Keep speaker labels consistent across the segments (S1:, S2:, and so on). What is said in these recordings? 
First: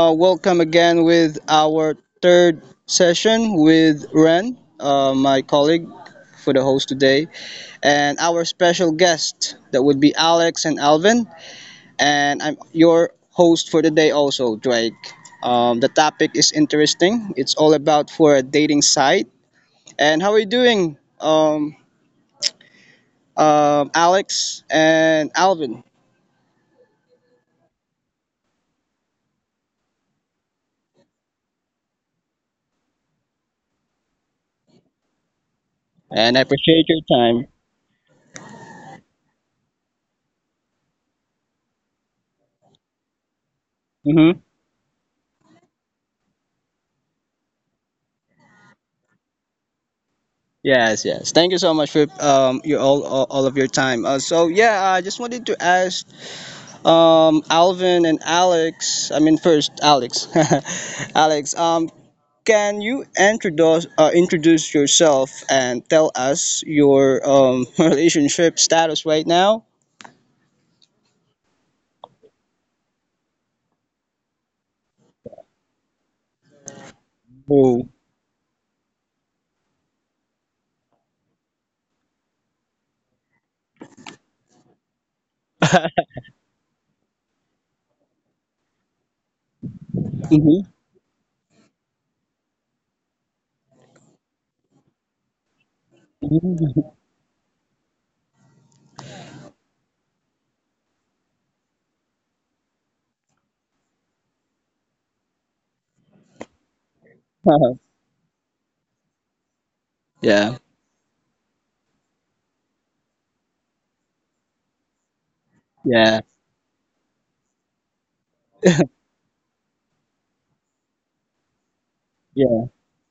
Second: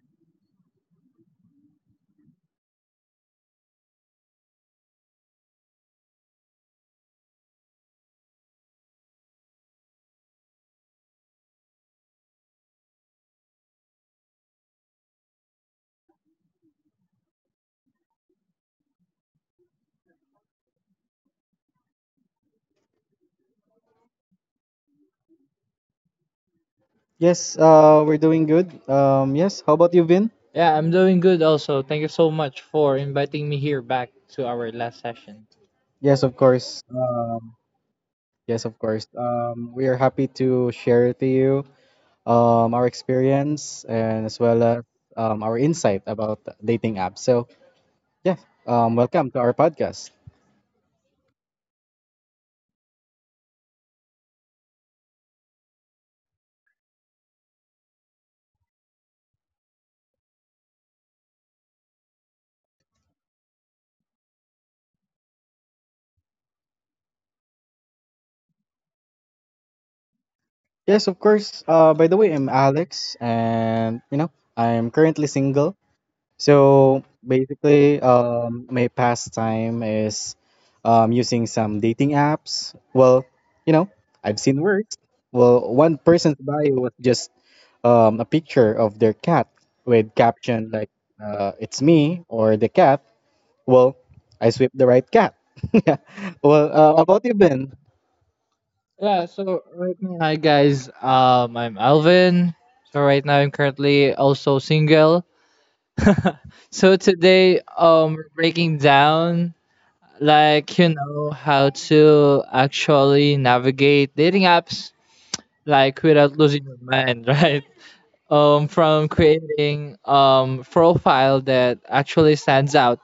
S1: Welcome again with our third session with Ren, my colleague for the host today, and our special guest that would be Alex and Alvin. And I'm your host for the day also Drake. The topic is interesting. It's all about for a dating site. And how are you doing, Alex and Alvin?
S2: Yes, we're doing good. Yes, how about you, Vin? Yeah, I'm doing good also. Thank you so much for inviting me here back to our last session. Yes, of
S1: And I
S2: course.
S1: appreciate your time.
S2: Yes, of course. We are happy to share to you our experience and as
S1: Mm-hmm.
S2: well as our insight about dating apps. Yeah, Welcome to our podcast.
S1: Yes, yes. Thank you so much for your all of your time. So yeah, I just wanted to ask Alvin and Alex. I mean first Alex, Alex. Can you introduce introduce yourself and tell us your relationship status right now?
S2: Yes, of course. By the way, I'm Alex, and I'm currently single. So
S1: Oh.
S2: basically, my pastime is using some dating apps. Well, you know, I've seen worse. Well, one person's bio was just a picture of their cat with
S1: Mhm.
S2: caption like "It's me" or "the cat." Well, I sweep the right cat. Yeah. How about you, Ben? Yeah, so right now, hi guys. I'm Alvin. So right now, I'm currently also single. So today, we're breaking down
S1: yeah.
S2: how to actually navigate dating apps like
S1: Yeah.
S2: without losing your mind, right? From creating profile that actually
S1: Yeah.
S2: stands out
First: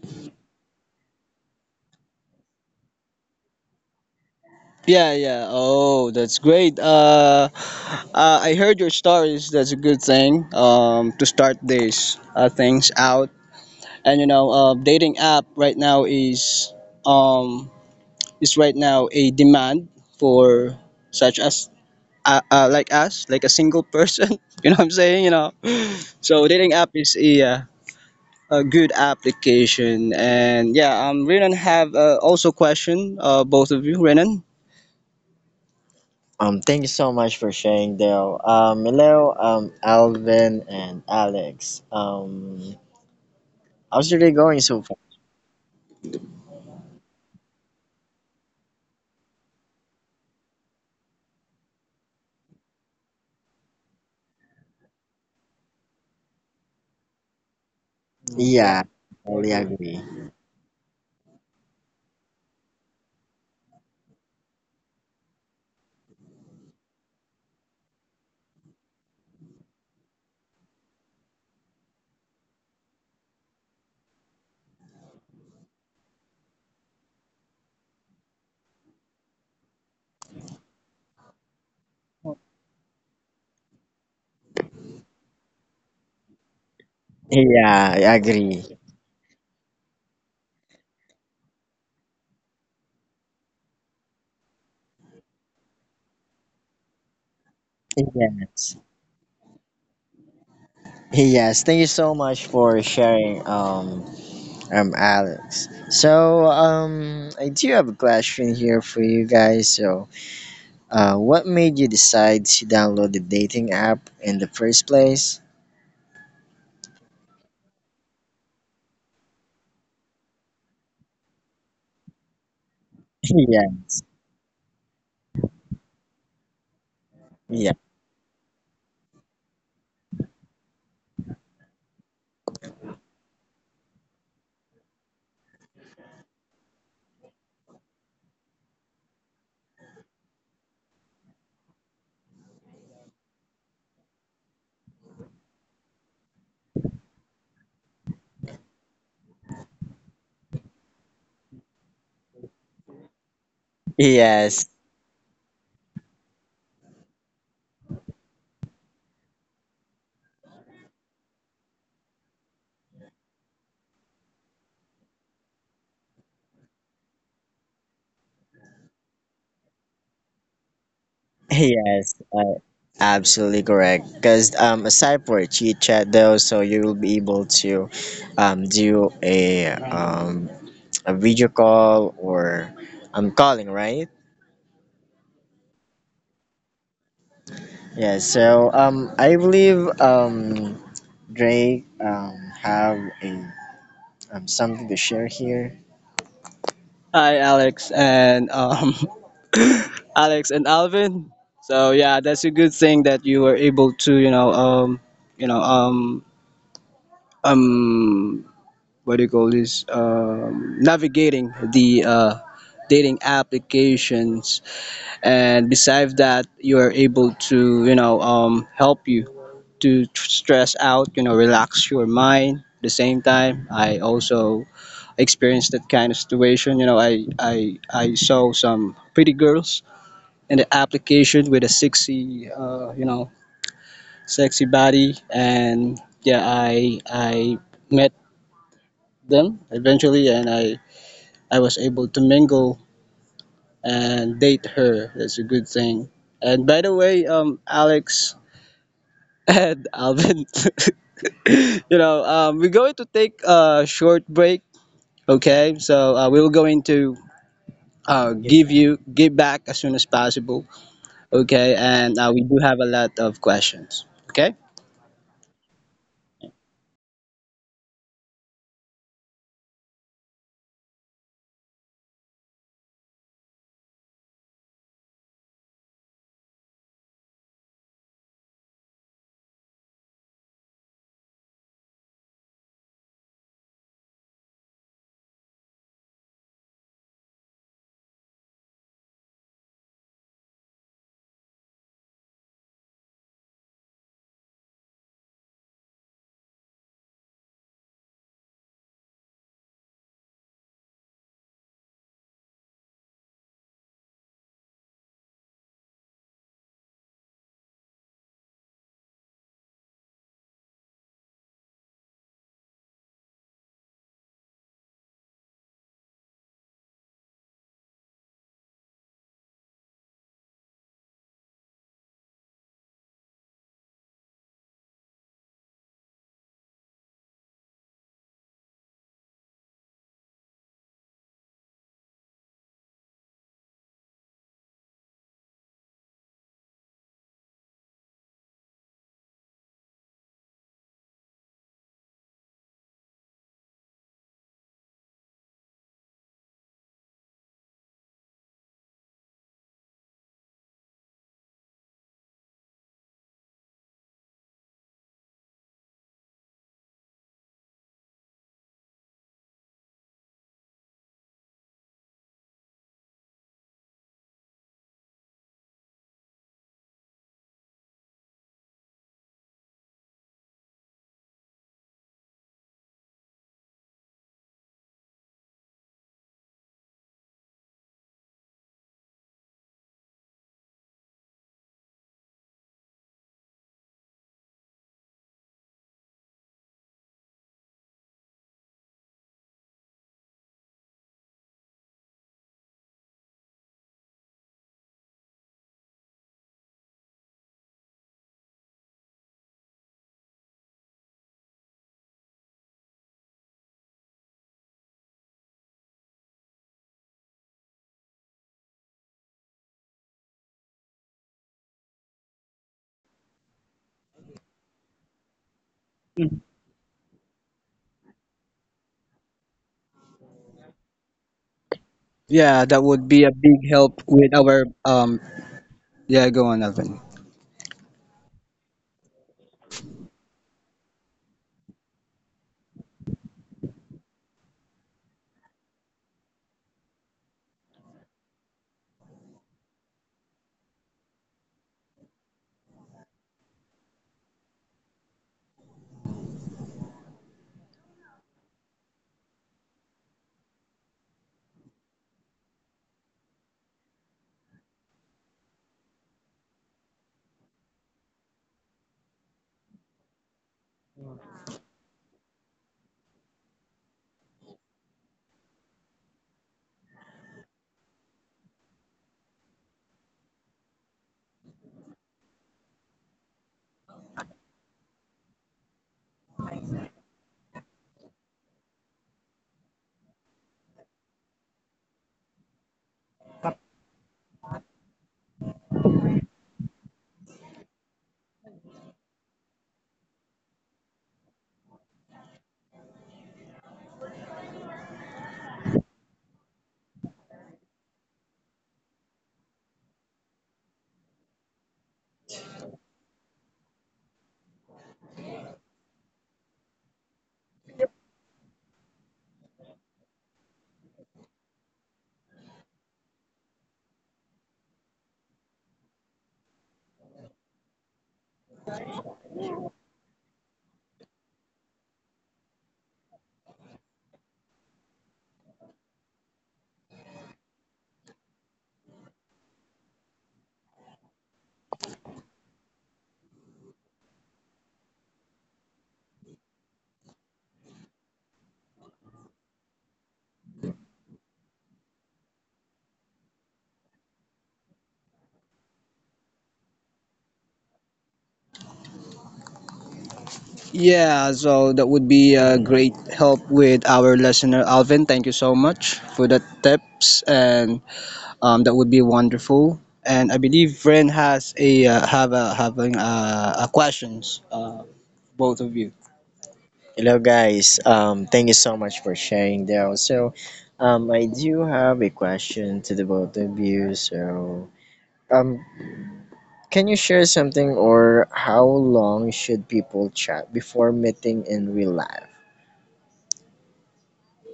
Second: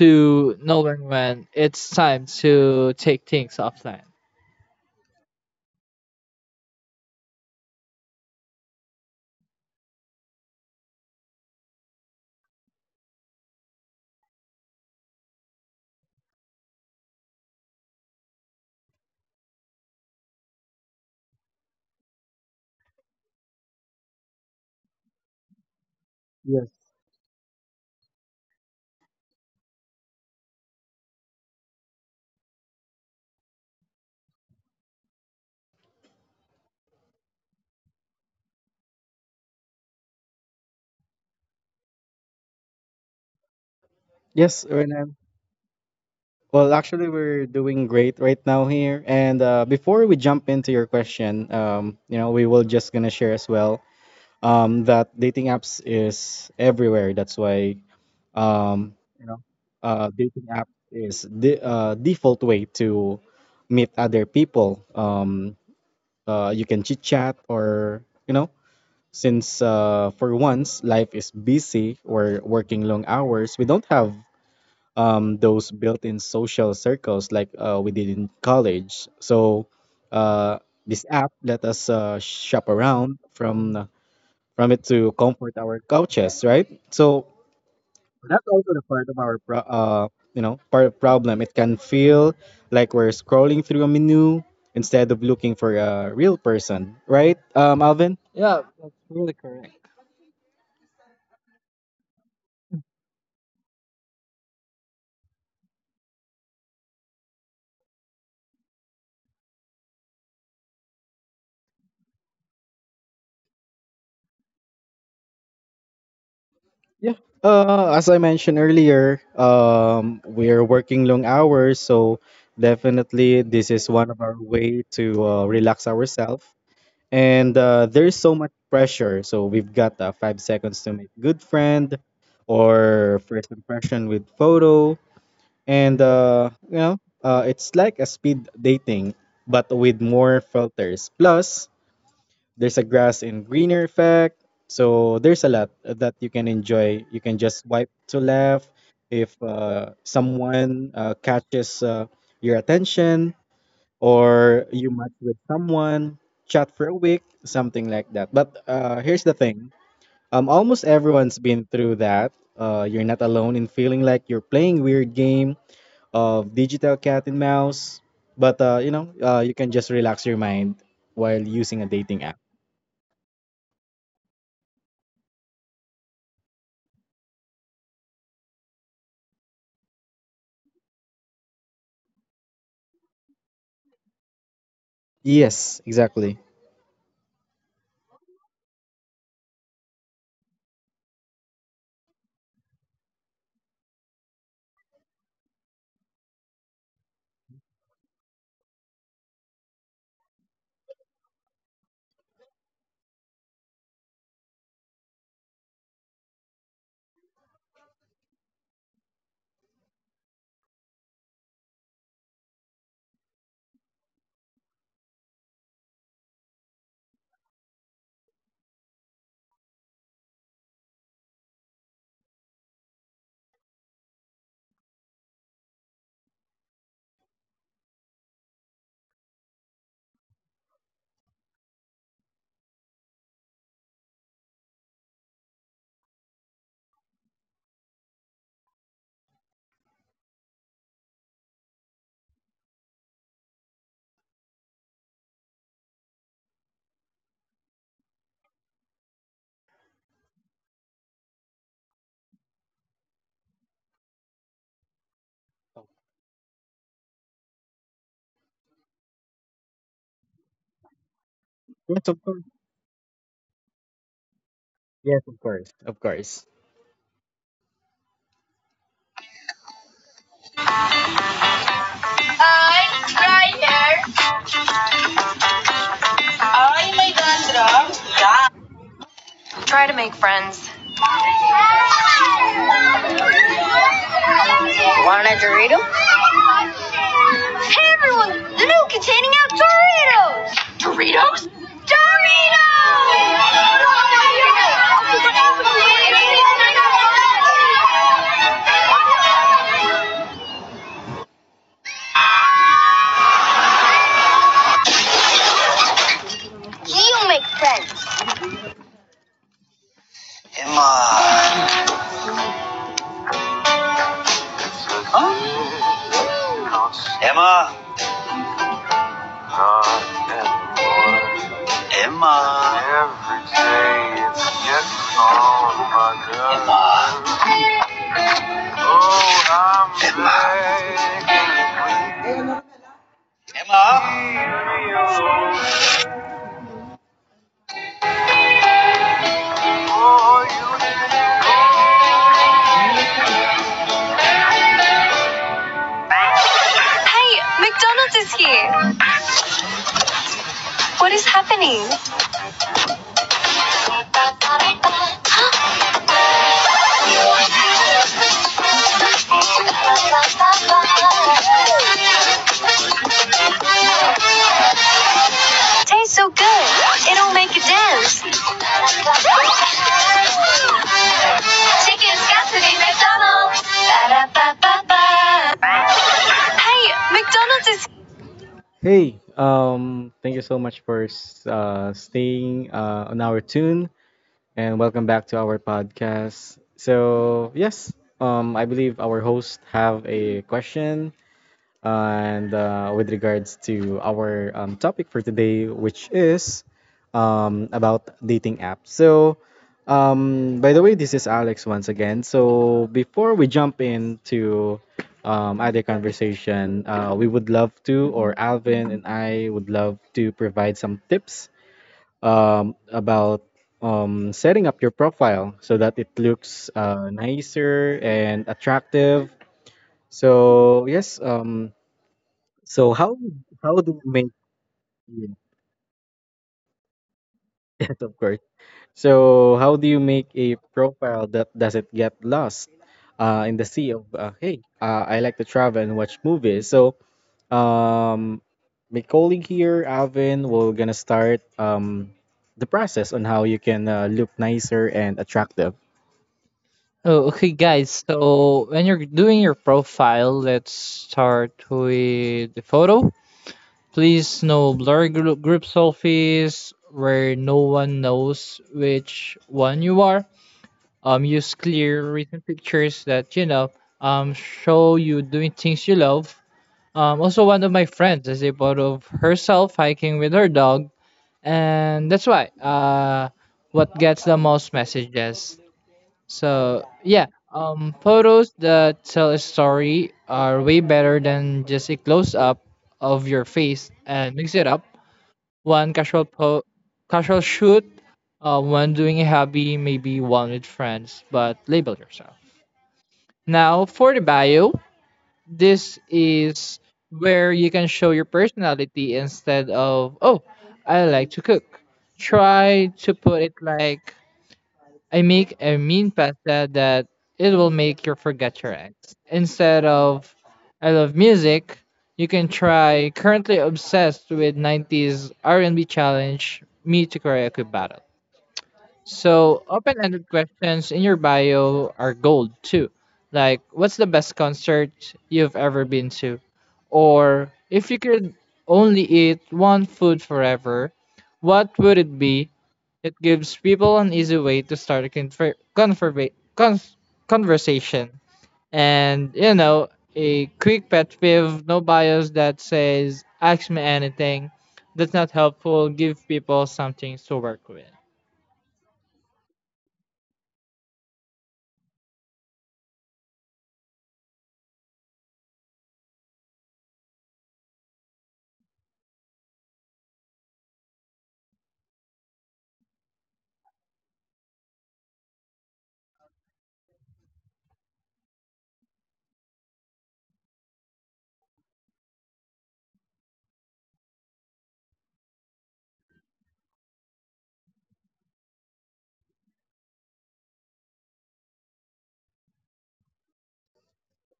S2: to knowing when it's time to take things offline.
S1: Yeah, yeah. Oh, that's great. I heard your stories. That's a good thing. To start these things out, and you know, dating app right now um is right now a demand for such as like us, like a single person. you know what I'm saying? You know, so dating
S2: Yes.
S1: app is a good application, and yeah, Renan have also question both of you, Renan. Thank you so much for sharing, Dale. Hello, Alvin and Alex. How's your day
S2: Yes,
S1: going so far?
S2: Renan. Well, actually, we're doing great right now here. And Before we jump into your question, we will just gonna share as well that dating apps is everywhere. That's why
S1: Yeah,
S2: um you know
S1: totally agree.
S2: dating app is the default way to meet other people. You can chit chat, or since for once life is busy or working long hours, we don't have those built-in social circles like we did in college. Uh this app let us shop around from it to comfort our couches, right?
S1: Yeah, I
S2: That's
S1: agree.
S2: also the part of our part problem. It can feel like we're scrolling through a menu instead of looking for a real person, right? Alvin. Yeah,
S1: Yes,
S2: that's really correct.
S1: yes. Thank you so much for sharing, Alex. So, I do have a question here for you guys. So, what made you decide to download the dating app in the first place?
S2: Yeah. As I mentioned earlier, we're working long hours, so definitely
S1: Yeah,
S2: this is one of our way to relax ourselves. And
S1: yeah,
S2: There's so much pressure. So we've got 5 seconds to make good friend or first impression with photo. And, uh, you know, it's like a speed dating, but with more filters. Plus, there's a grass and greener effect. So there's a lot that you can enjoy. You can just swipe to left if someone catches your attention, or
S1: yes.
S2: you match with someone, chat for a week, something like that. But Here's the thing, almost everyone's been through that. You're not alone in feeling like you're playing weird game of digital cat and mouse. You can just relax your mind while using a
S1: Yes,
S2: dating app.
S1: absolutely correct. Because aside for chit chat though, so you will be able to do a video call or calling, right?
S2: Yes, exactly.
S1: Yeah. So I believe Drake have a something to share here. Hi, Alex and Alex and Alvin. So yeah, that's a good thing that you were able to, you know, um what do you call this navigating the dating applications, and besides that you are able to, you know, help you to stress out, you know, relax your mind. At the same time, I also experienced that kind of situation. You know, I saw some pretty girls in the application with a sexy, you know, sexy body. And yeah, I met them eventually, and I was able to mingle and date her. That's a good thing. And by the way, Alex and Alvin, you know, we're going to take a short break. Okay, so we will going to give you give back as soon as possible. Okay,
S2: Yes,
S1: and
S2: of
S1: we
S2: course.
S1: do have a lot of questions. Okay.
S2: Yes, of course. Of course. I'm Ryder. I'm Alejandra. Try to make friends. Want a Dorito? Hey everyone! The new containing out Doritos! Dorito? Doritos! Do you make friends. Emma. Huh? Emma. Emma. Every day it's yes on my nerves. Oh, I'm Emma. Begging Emma. Oh, hey, McDonald's is here. What is happening? Huh? Tastes so good, it'll make you dance. Chicken's got to be McDonald's. Ba-da-ba-ba-ba. Hey, thank you so much for staying on our tune and welcome back to our podcast. Yes, I believe our hosts have a question, and with regards to our topic for today, which is about dating apps. By the way, this is Alex once again. So, before we jump into other conversation, we would love to, or Alvin and I would love to provide some tips about setting up your profile so that it looks nicer and attractive. So, yes,
S1: Yeah, that would
S2: so
S1: be a big help
S2: how do
S1: with
S2: you make
S1: our.
S2: yeah,
S1: Yeah, go on, Alvin.
S2: Yes, of course. So how do you make a profile that doesn't get lost in the sea of hey I like to travel and watch movies. Um, my colleague here, Alvin, we're gonna start the process on how you can look nicer and attractive. Oh, okay, guys. So when you're doing your profile, let's start with the photo. Please no blurry group selfies where no one knows which one you are. Use clear written pictures that show you doing things you love. Also one of my friends is a photo of herself hiking with her dog, and that's why what gets the most messages. So yeah, Photos that tell a story are way better than just a close up of your face. And mix it up, one casual shoot, one doing a hobby, maybe one with friends, but label yourself. Now for the bio, this is where you can show your personality. Instead of oh, I like to cook, try to put it like I make a mean pasta that it will make you forget your ex. Instead of I love music, you can try currently obsessed with 90s R&B, challenge Me to Karaoke Battle. So open-ended questions in your bio are gold too. Like what's the best concert you've ever been to? Or if you could only eat one food forever, what would it be? It gives people an easy way to start a conversation. And, you know, a quick pet peeve, no bias that says, ask me anything. That's not helpful. Give people something to work with.
S1: Yeah, so that would be a great help with our listener, Alvin. Thank you so much for the tips, and that would be wonderful. And I believe Ren has a have a having a questions, both of you. Hello guys. Thank you so much for sharing there. So, I do have a question to the both of you. So, um, can you share something or how long should people chat before meeting in real life?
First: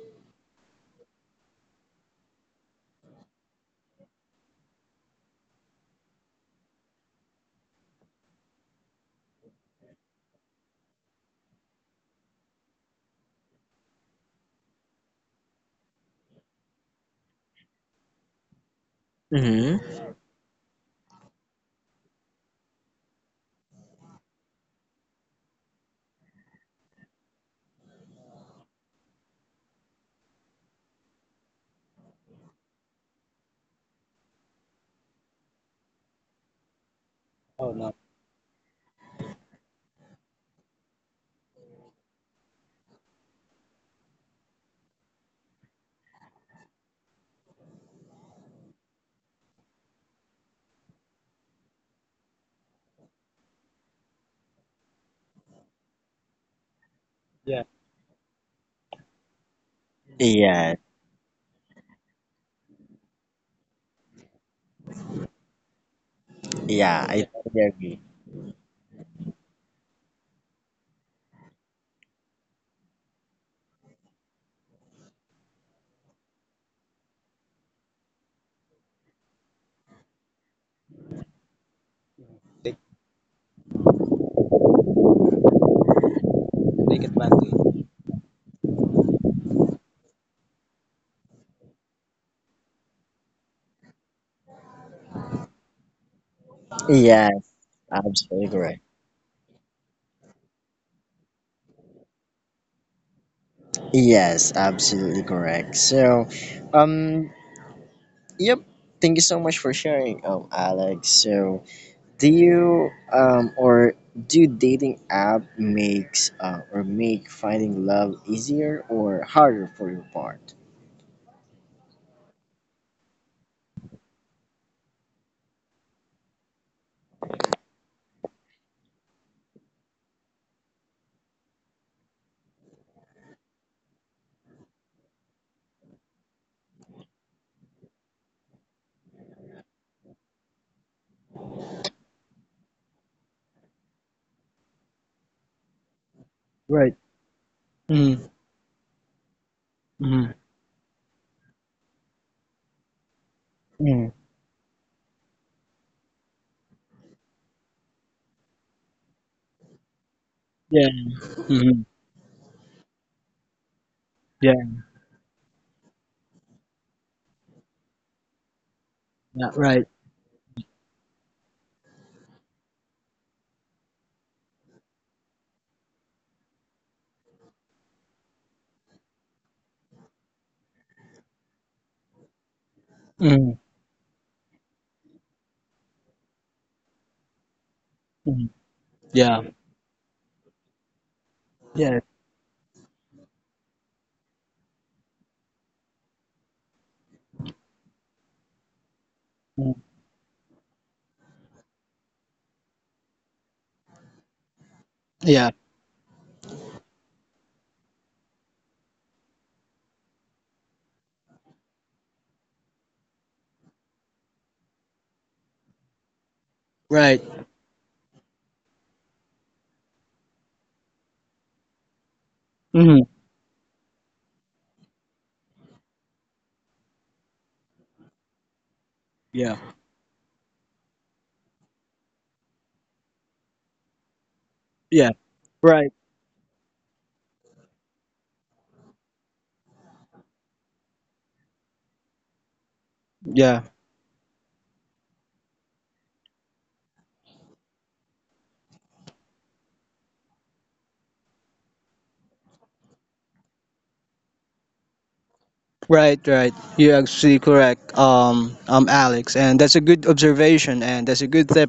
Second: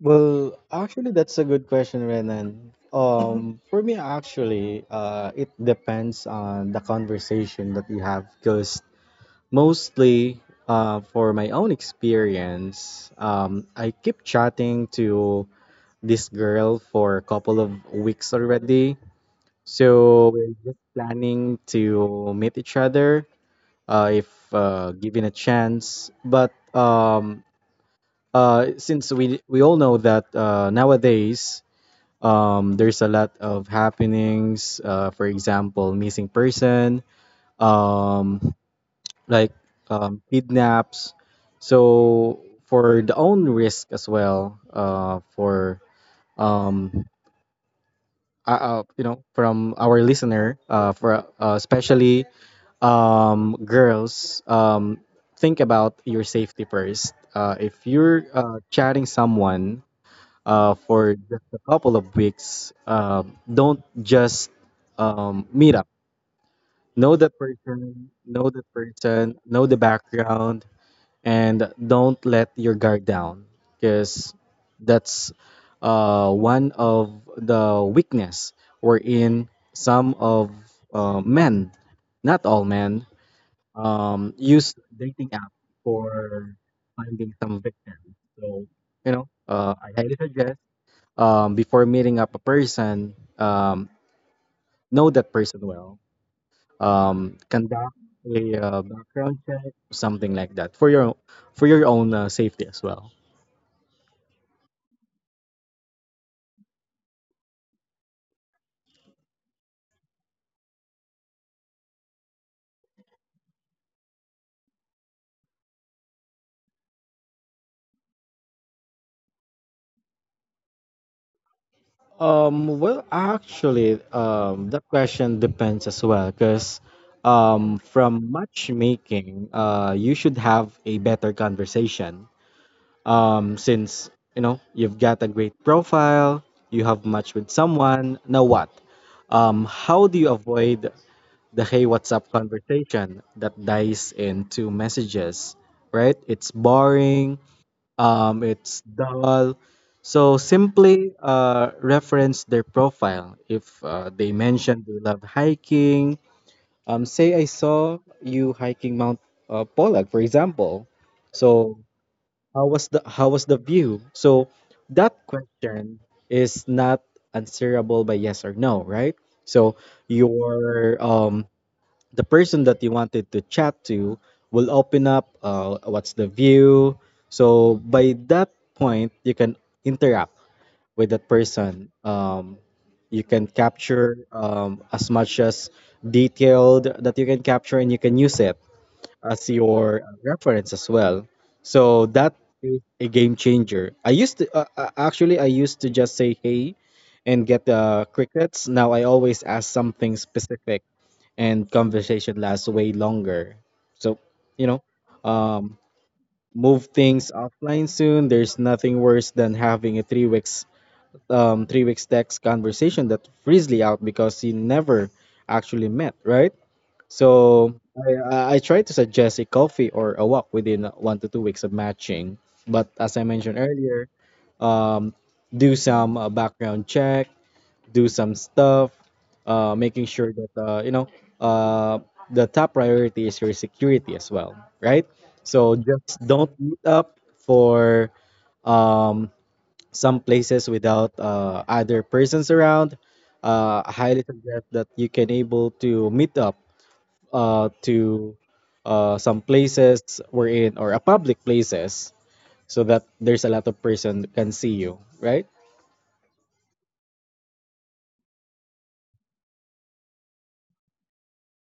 S2: Well, actually, that's a good question, Renan. Mhm. For me, actually, it depends on the conversation that you have, because mostly for my own experience, I keep chatting to this girl for a couple of weeks already. So we're just planning to meet each other if given a chance. But Since we all know that nowadays there's a lot of happenings, for example, missing person, um, like kidnaps. So for the own risk as well, um, from our listener, for especially girls, think about your safety first. If you're chatting someone
S1: Yes,
S2: for just a couple of weeks, don't just meet up. Know
S1: yeah, yeah, I
S2: that
S1: totally
S2: person,
S1: agree.
S2: know that person, know the background, and don't let your guard down, because that's one of the weakness wherein some of men, not all men, use dating app for
S1: Take
S2: finding some
S1: advantage.
S2: victim. so I highly suggest before meeting up a person, know that person well,
S1: Yes,
S2: conduct
S1: absolutely
S2: a
S1: correct.
S2: background check, something like that, for your own safety as well.
S1: Yes, absolutely correct. So, um, yep. Thank you so much for sharing, Alex. So, do you or do dating app makes or make finding love easier or harder for your part?
S2: Well, actually, that question depends as well, because from matchmaking, you should have a better conversation. Since you know you've got a great profile, you have matched with someone. Now what? How do you avoid the hey, what's up conversation that dies into messages? Right? It's
S1: Right.
S2: boring,
S1: Mm,
S2: it's dull. So
S1: mm,
S2: simply reference their profile. If
S1: Mm,
S2: they mention they love hiking, say I saw you hiking Mount Pollack, for example.
S1: yeah.
S2: So
S1: Mm,
S2: how was the view? So
S1: yeah.
S2: that question is not answerable by yes or no, right?
S1: Yeah.
S2: So
S1: Right.
S2: your the person that you wanted to chat to will open up what's the view. So by that point you can interact with that person. You can
S1: Mm,
S2: capture as much as detailed that you can capture, and you can use
S1: mm,
S2: it as
S1: yeah.
S2: your reference as well. So
S1: Yeah.
S2: that is a game changer. I used to Actually I used to just say hey and get the crickets. Now I always ask
S1: Mm,
S2: something specific and conversation lasts way longer. So, you know,
S1: yeah.
S2: um, move things offline soon. There's nothing worse than having a 3 weeks text conversation that freely out because you never actually met, right?
S1: Right.
S2: So I try to suggest a coffee or a walk within 1 to 2 weeks of matching. But as
S1: Mm,
S2: I mentioned earlier, um, do some background check, do some stuff,
S1: yeah.
S2: making sure that uh, the top priority is your security as well, right?
S1: Yeah.
S2: So
S1: Right.
S2: just don't meet up for um, some places without other persons around.
S1: Yeah.
S2: I highly suggest that you can able to meet up to some places we're in, or a public places, so that there's a lot of person can see you, right?
S1: Right. Right. You're actually correct. Alex, and that's a good observation, and that's a good tip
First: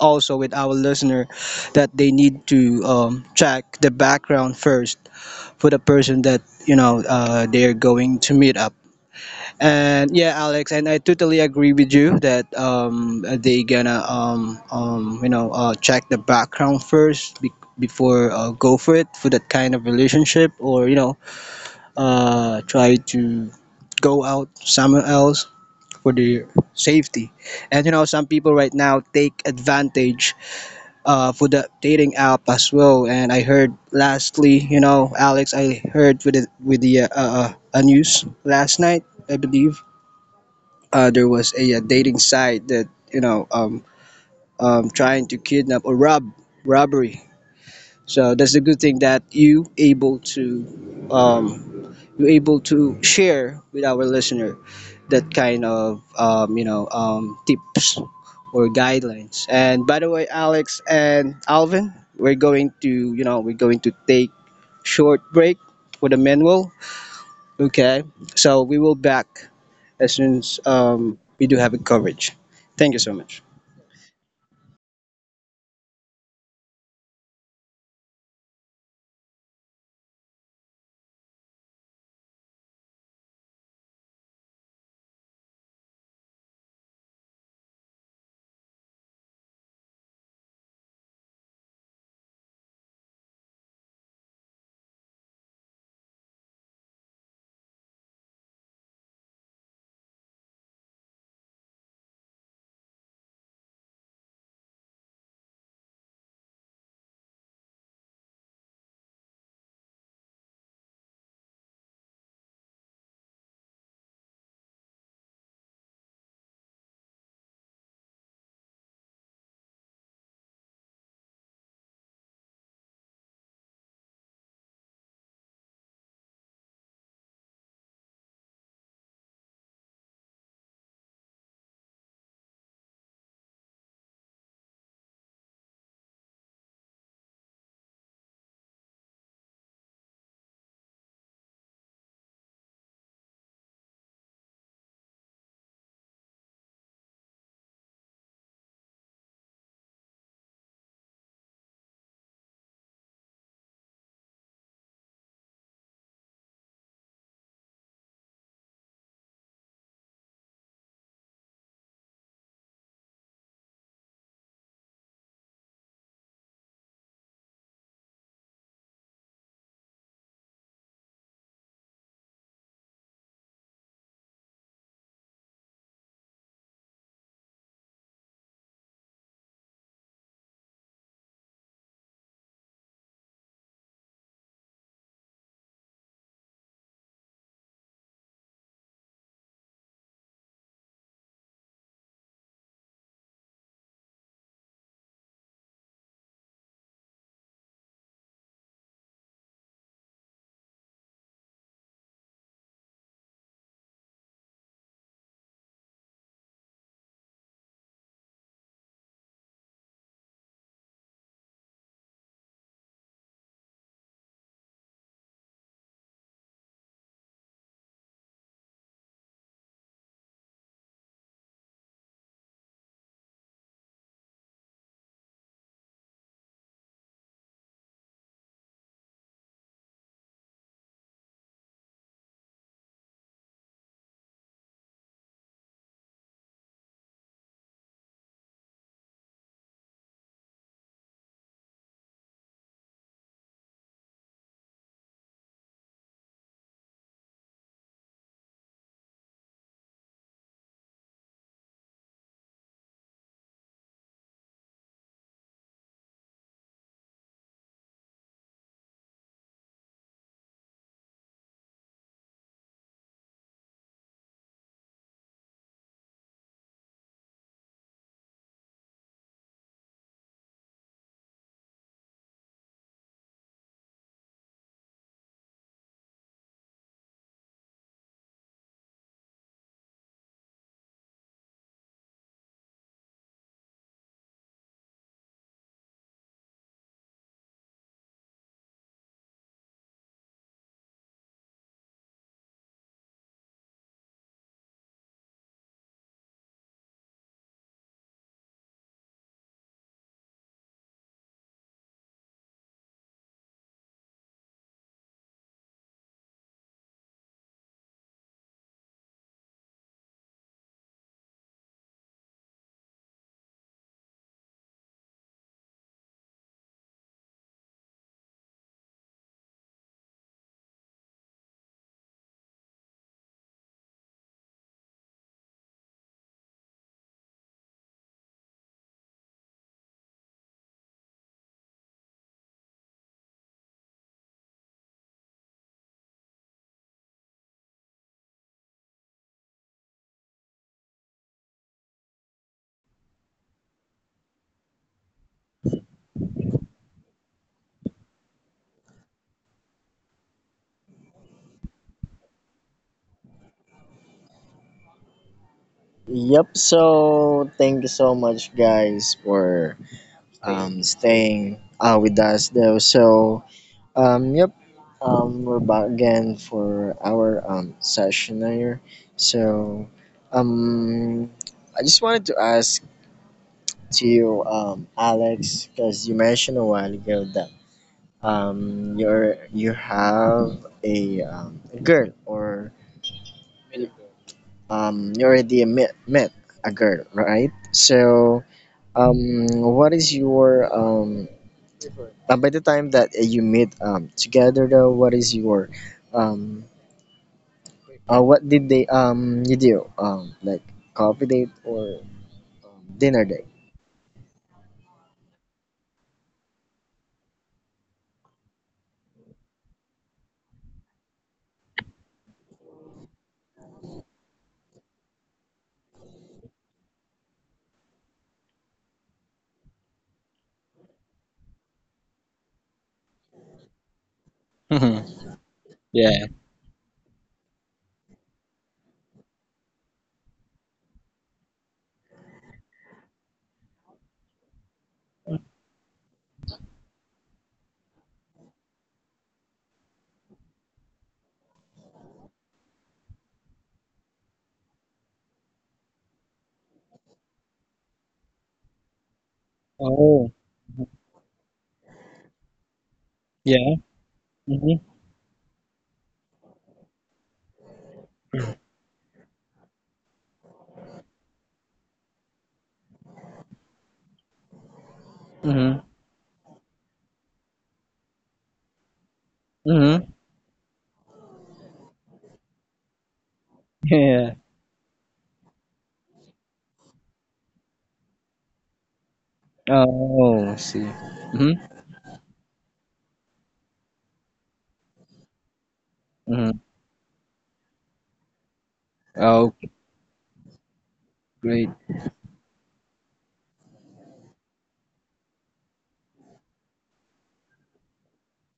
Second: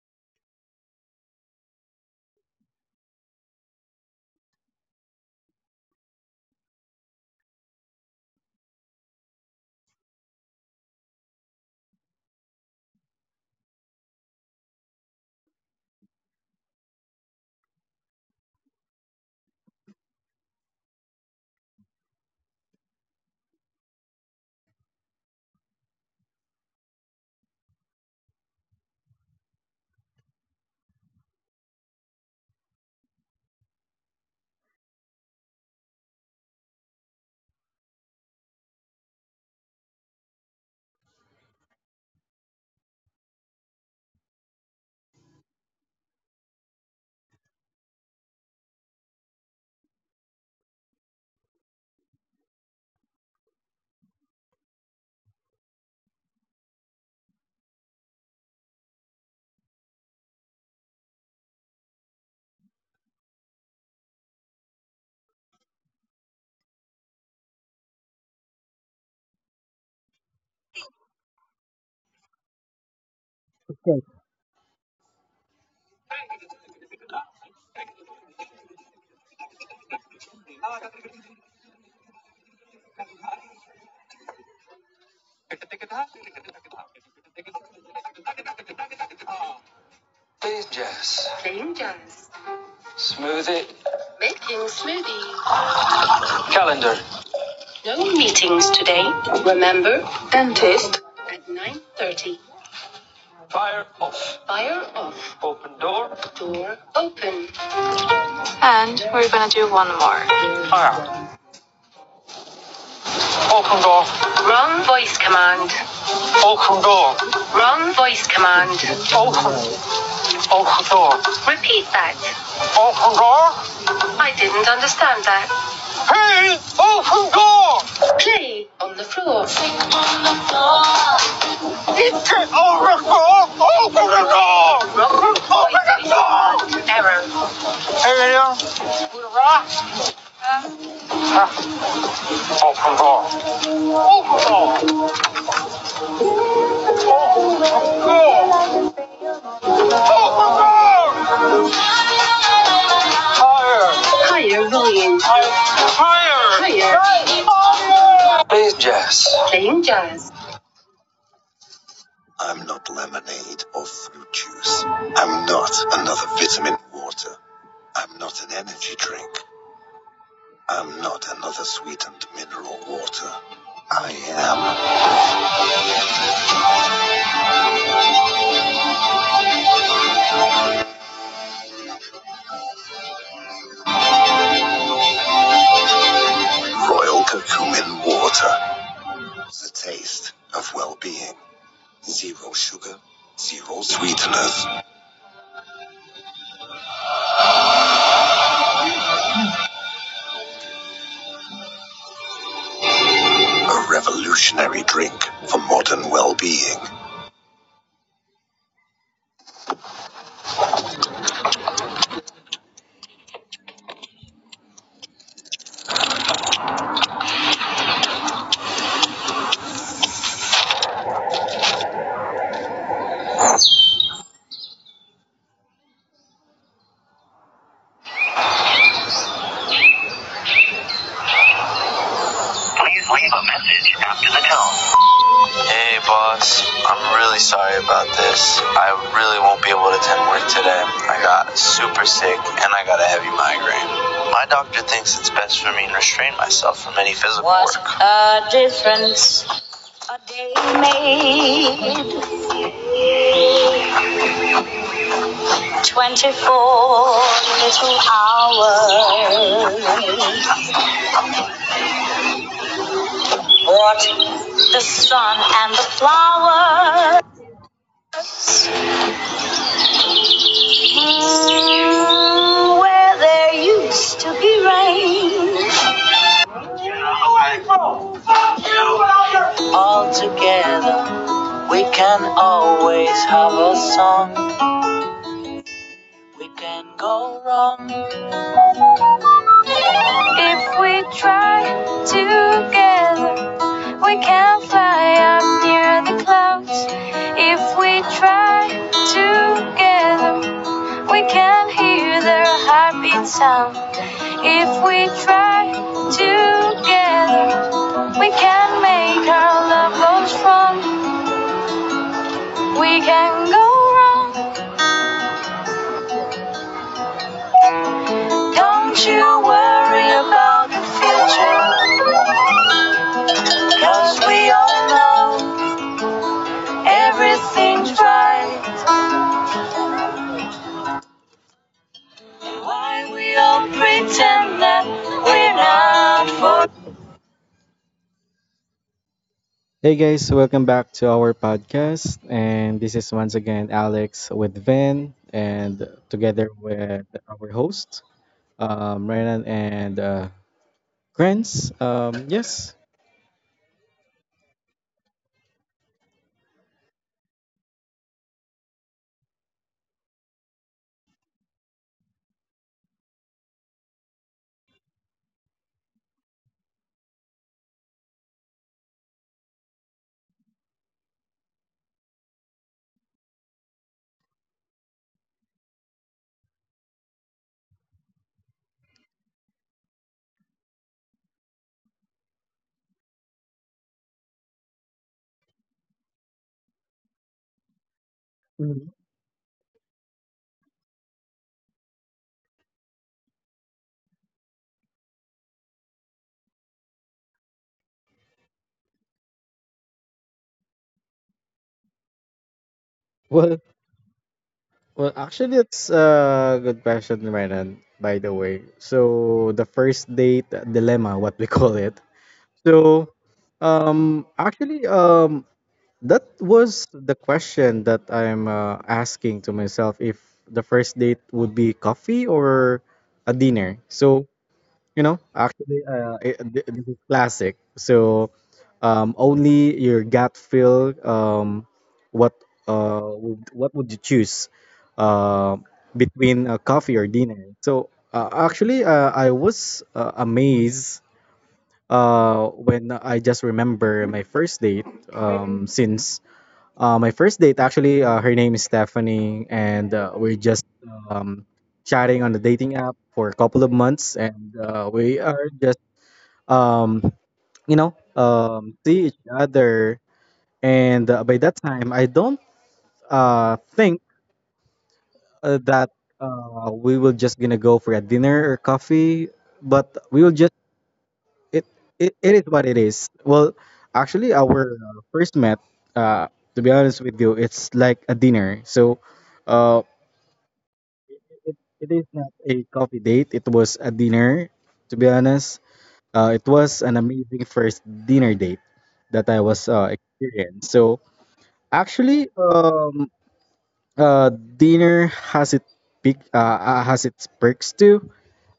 S1: also with our listener that they need to check the background first for the person that you know they're going to meet up. And yeah, Alex and I totally agree with you that they gonna you know, check the background first before go for it for that kind of relationship, or you know, try to go out somewhere else for their safety. And you know, some people right now take advantage for the dating app as well. And I heard lastly, you know, Alex, I heard with the news last night, I believe, there was a, dating site that you know trying to kidnap or robbery. So that's a good thing that you able to share with our listeners, that kind of you know tips or guidelines. And by the way, Alex and Alvin, we're going to, you know, we're going to take short break for the manual. Okay, so we will back as soon as we do have a coverage. Thank you so much.
S2: Smoothie. Making smoothie. Calendar. No meetings today. Remember, dentist at 9:30. Fire off. Fire off. Open door. Door open. Open door. Wrong voice command. Open door. Wrong voice command. Open. Open door. Repeat that. Open door. I didn't understand that. Hey! Open door! Play on the floor. Open the door! Open the door! Wrong voice Open door! Command. Error. Everything? With a rock? Huh. Open door. Open door. Open door. Open door. Higher. Higher volume. Higher. Higher. Higher. Please, Jess. Playing jazz. I'm not lemonade or fruit juice. I'm not another vitamin water. I'm not an energy drink. I'm not another sweetened mineral water. I am Royal Curcumin Water, the taste of well-being. Zero sugar, zero sweeteners. A revolutionary drink for modern well being. Please leave a message after the tone. Hey, boss. I'm really sorry about this. I really won't be able to attend work today. I got super sick and I got a heavy migraine. My doctor thinks it's best for me to restrain myself from any physical was work. What a difference a day made, 24 little hours. What? The sun and the flowers. Mm, where there used to be rain. If we try together, we can fly up near the clouds. If we try together, we can hear their heartbeat sound. If we try together, we can make our love grow strong. We can go wrong. Don't you worry about the future. Cause we all know everything's right. Why we all pretend that we're not for. Hey guys, welcome back to our podcast. And this is once again Alex with Van and together with our host, Renan and Grants. Yes,
S1: Yep. So thank you so much, guys, for staying with us, though. So yep, we're back again for our session here. So, um, I just wanted to ask to you, Alex, because you mentioned a while ago that you have a, a girl or you already met a girl, right? So, what is your by the time that you meet together though, what is your um, what did they you do? Like coffee date or dinner date?
S2: well, well, actually, it's a good question, Renan, by the way. So, the first date dilemma, what we call it. So, um, actually, um, that was the question that I'm asking to myself if the first date would be coffee or a dinner. So, you know, actually, this is classic. So, only your gut feel what what would you choose uh, between coffee or dinner? So actually I was amazed when I just remember my first date. Since my first date, actually, her name is Stephanie and
S1: Oh,
S2: we're just um, chatting on the dating app for a couple of
S1: yeah.
S2: months and we are just um, see each other. And by that time I don't think
S1: Mm-hmm.
S2: that we will just gonna go for a dinner or coffee, but
S1: Mm-hmm.
S2: we will just it it is what it is. Well, actually,
S1: Yeah.
S2: our first met, uh to be honest with you, it's like a dinner. So uh
S1: Oh, I see.
S2: it,
S1: Mm-hmm.
S2: it is not a coffee date, it was a dinner, to be honest. It
S1: Mm-hmm.
S2: was an amazing first dinner date that I
S1: Oh,
S2: was experienced. So
S1: great.
S2: actually, Uh, dinner has has its perks too.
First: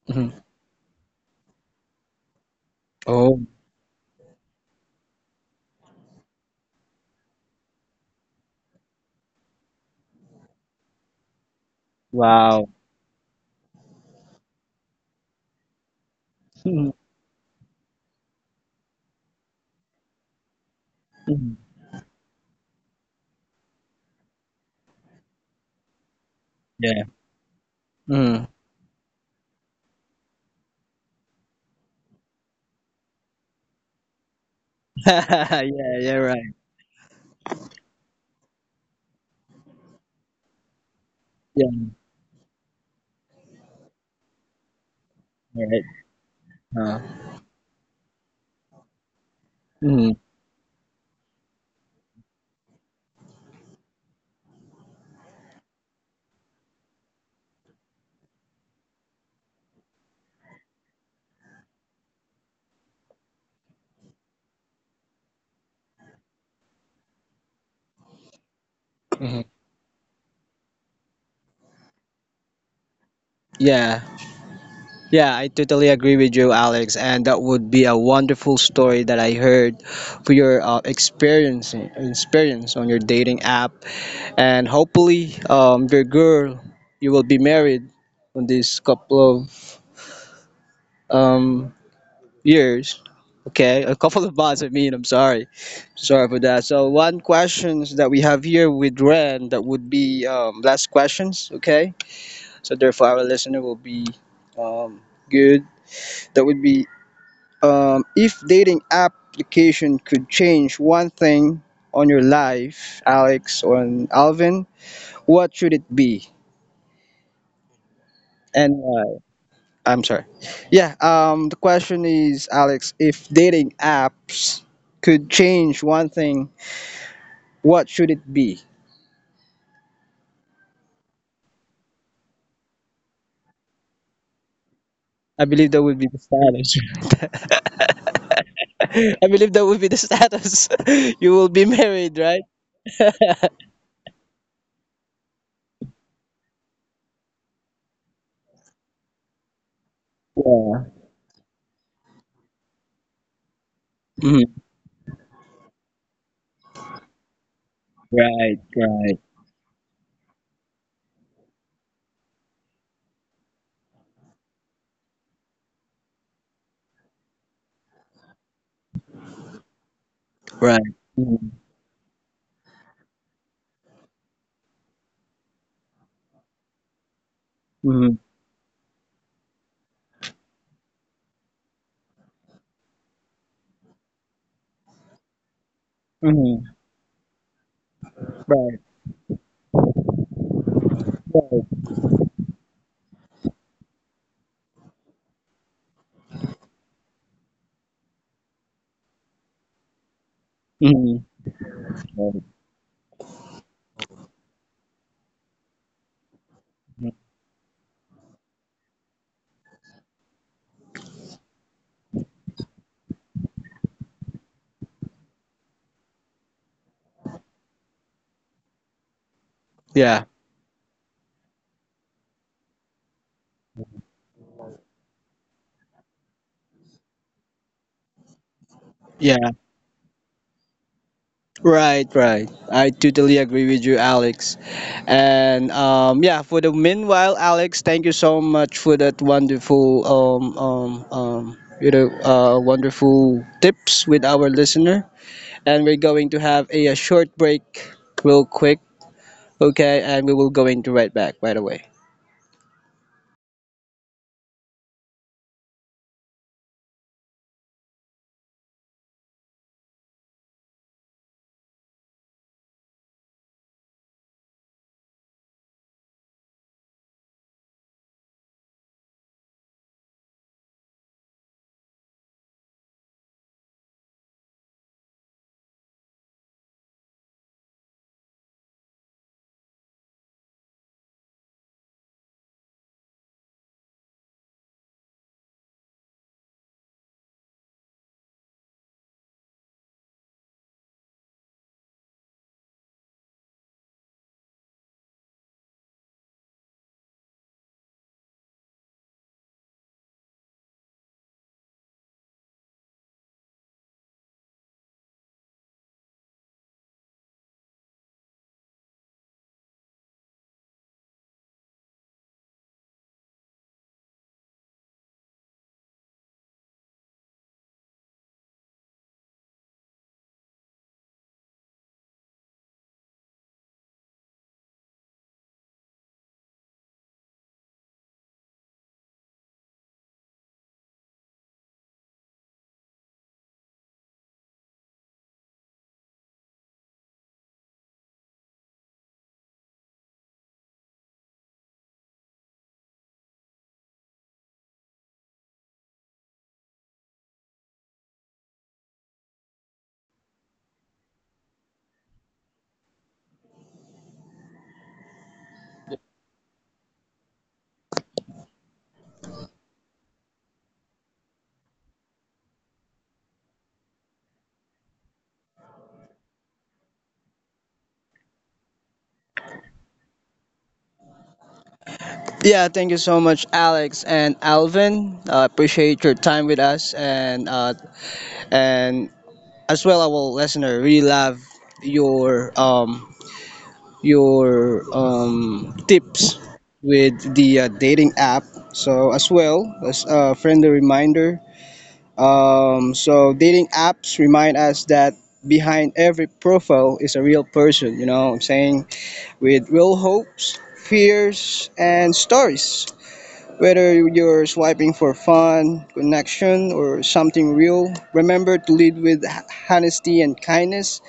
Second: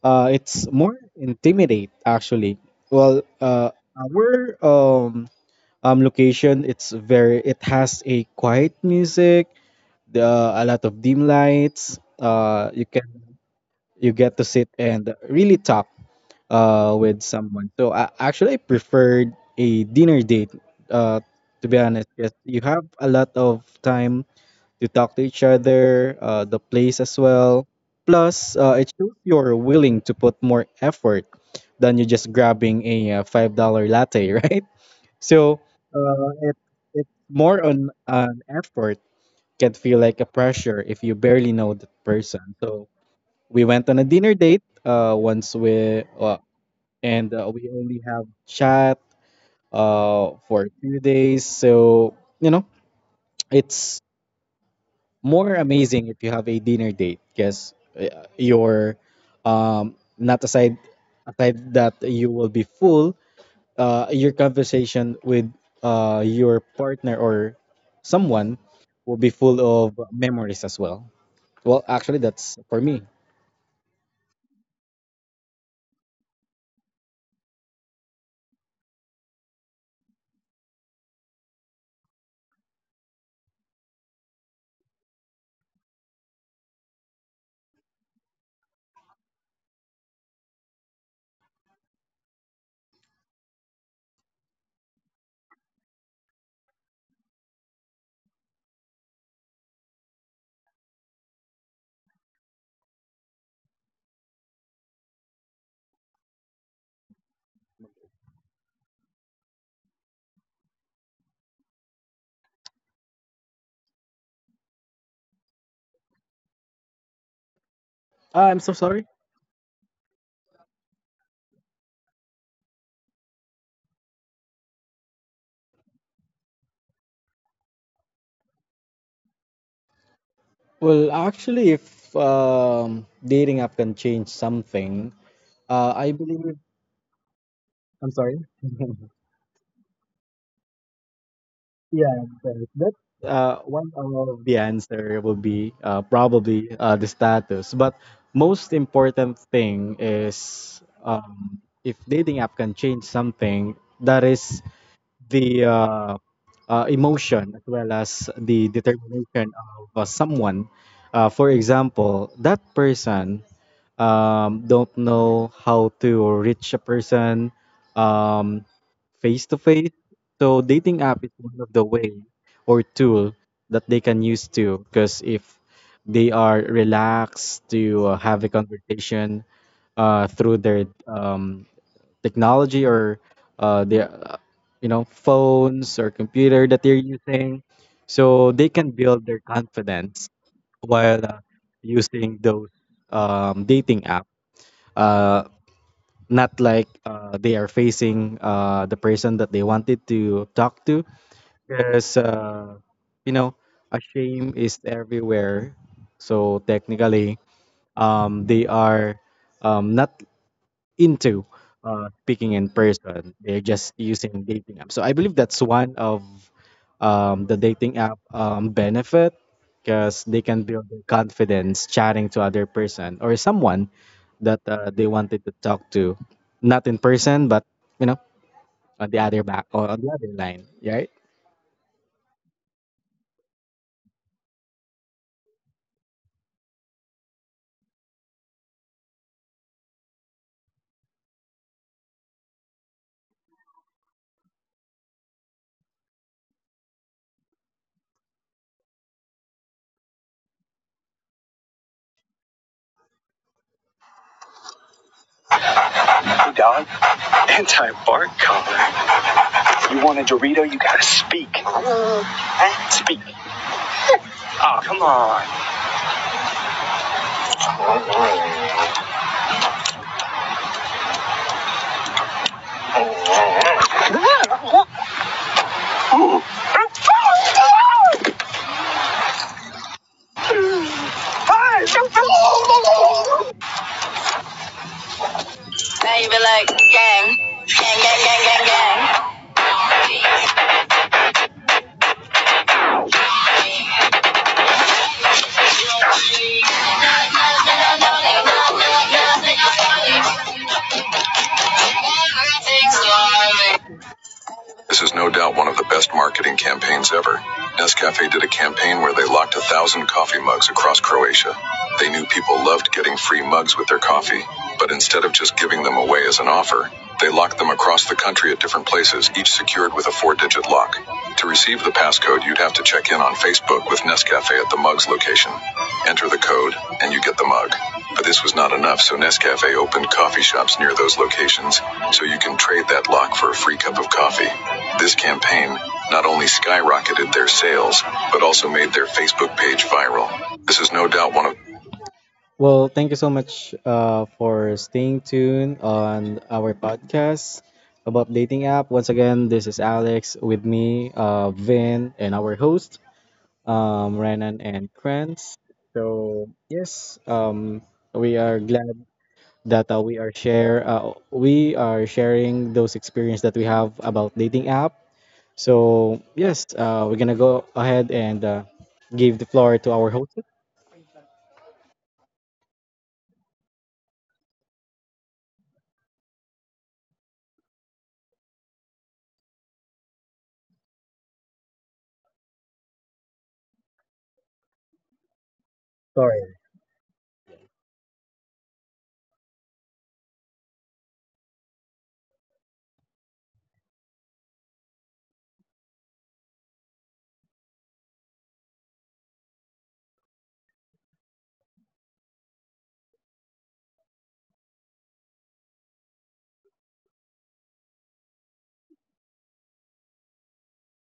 S1: Mm-hmm.
S2: It's more intimidate actually. Well,
S1: Oh,
S2: our um location, it's very, it has a quiet music, the a lot of dim lights.
S1: wow.
S2: You can, you get to sit and really talk
S1: Mm-hmm.
S2: with someone. So I preferred a dinner date. Uh,
S1: Mm-hmm.
S2: to be honest, yes, you have a lot of time to talk to each other, the place
S1: Yeah.
S2: as well.
S1: Mm-hmm.
S2: Plus, it shows you're willing to put more effort than you just grabbing a $5 latte, right? So
S1: Yeah, you're
S2: uh,
S1: right.
S2: it it's more on an effort, can feel like a pressure if you barely know that
S1: Yeah,
S2: person. So we went on a dinner date once
S1: you're right.
S2: we
S1: Uh,
S2: and we only have chat
S1: mm-hmm.
S2: for 2 days. So you know it's more amazing if you have a dinner date because you're not aside, aside that you will be full your conversation with your partner or someone will be
S1: Mm-hmm.
S2: full of memories as well. Well, actually, that's for me.
S1: Yeah. Yeah, I totally agree with you, Alex. And that would be a wonderful story that I heard for your experience on your dating app, and hopefully your girl you will be married in this couple of um, years, okay, a couple of months, I mean, I'm sorry, sorry for that. So one questions that we have here with Ren, that would be last questions, okay, so therefore our listener will be um, good, that would be if dating application could change one thing on your life, Alex, or on Alvin, what should it be?
S2: Ah, I'm so
S1: And why?
S2: sorry.
S1: I'm sorry. Yeah, the question is, Alex, if dating apps could change one thing, what should it be?
S2: Well, actually, if dating app can change something,
S1: I believe that would be
S2: I
S1: the
S2: believe,
S1: status.
S2: I'm sorry.
S1: I believe that would be the status. you will be married,
S2: Yeah,
S1: right?
S2: that one of the answer will be probably the status. But most important thing is,
S1: Yeah.
S2: if dating app can change something, that is
S1: Mhm.
S2: the emotion as well as
S1: Right,
S2: the
S1: right,
S2: determination of someone. For example, that person don't know how to reach a person. Um, face to face. So
S1: right.
S2: dating app is
S1: Mhm.
S2: one of the way or tool that they can use too. Because if they are relaxed to
S1: Mhm.
S2: have a conversation through their technology or their you know phones or computer
S1: Mhm.
S2: that they're using, so they
S1: Right,
S2: can build their confidence while
S1: right.
S2: using those dating app. Uh, not like they are facing the person that they wanted to talk to,
S1: Mhm.
S2: because
S1: Right.
S2: you know a shame is everywhere. So technically, they are not into speaking in person, they're just using dating apps. So I believe that's one of the dating app benefit, because
S1: Yeah,
S2: they can build their confidence chatting to other person or someone that they wanted to talk to, not in person, but you know, on the other
S1: yeah.
S2: back or on the other line, right?
S1: Right, right. I totally agree with you, Alex. And yeah, for the meanwhile, Alex, thank you so much for that wonderful, you know, wonderful tips with our listener. And we're going to have a short break, real quick, okay? And we will go into right back right away.
S2: Hey, dog. Anti-bark collar. You want a Dorito? You gotta speak. Huh? Speak. Oh, come on. Like, gang. Gang, gang, gang, gang, gang. This is no doubt one of the best marketing campaigns ever. Nescafe did a campaign where they locked 1,000 coffee mugs across Croatia. They knew people loved getting free mugs with their coffee, but instead of just giving them away as an offer, they locked them across the country at different places, each secured with a 4-digit lock. To receive the passcode, you'd have to check in on Facebook with Nescafe at the mug's location. Enter the code, and you get the mug. But this was not enough, so Nescafe opened coffee shops near those locations, so you can trade that lock for a free cup of coffee. This campaign not only skyrocketed their sales, but also made their Facebook page viral. This is no doubt one of. Well, thank you so much for staying tuned on our podcast about dating app. Once again, this is Alex with me, Vin, and our host Renan and Kranz. So yes, we are glad that we are sharing those experience that we have about dating app. So yes, we're gonna go ahead and give the floor to our host.
S1: Yeah, thank you so much, Alex and Alvin. Appreciate your time with us, and as well our listener. We love your um your tips with the dating app. So as well as a friendly reminder. So dating apps remind us that behind every profile is a real person. You know what I'm saying? With real hopes, fears, and stories. Whether you're swiping for fun, connection, or something real, remember to lead with honesty and kindness,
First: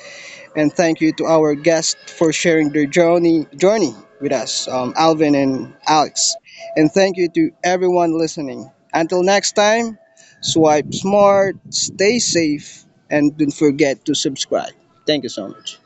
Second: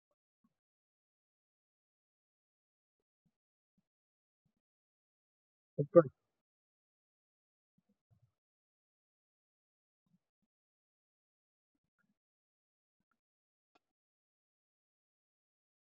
S1: and thank you to our guests for sharing their journey with us, Alvin and Alex. And thank you to everyone listening. Until next time, swipe smart, stay safe, and don't forget to subscribe. Thank you so much.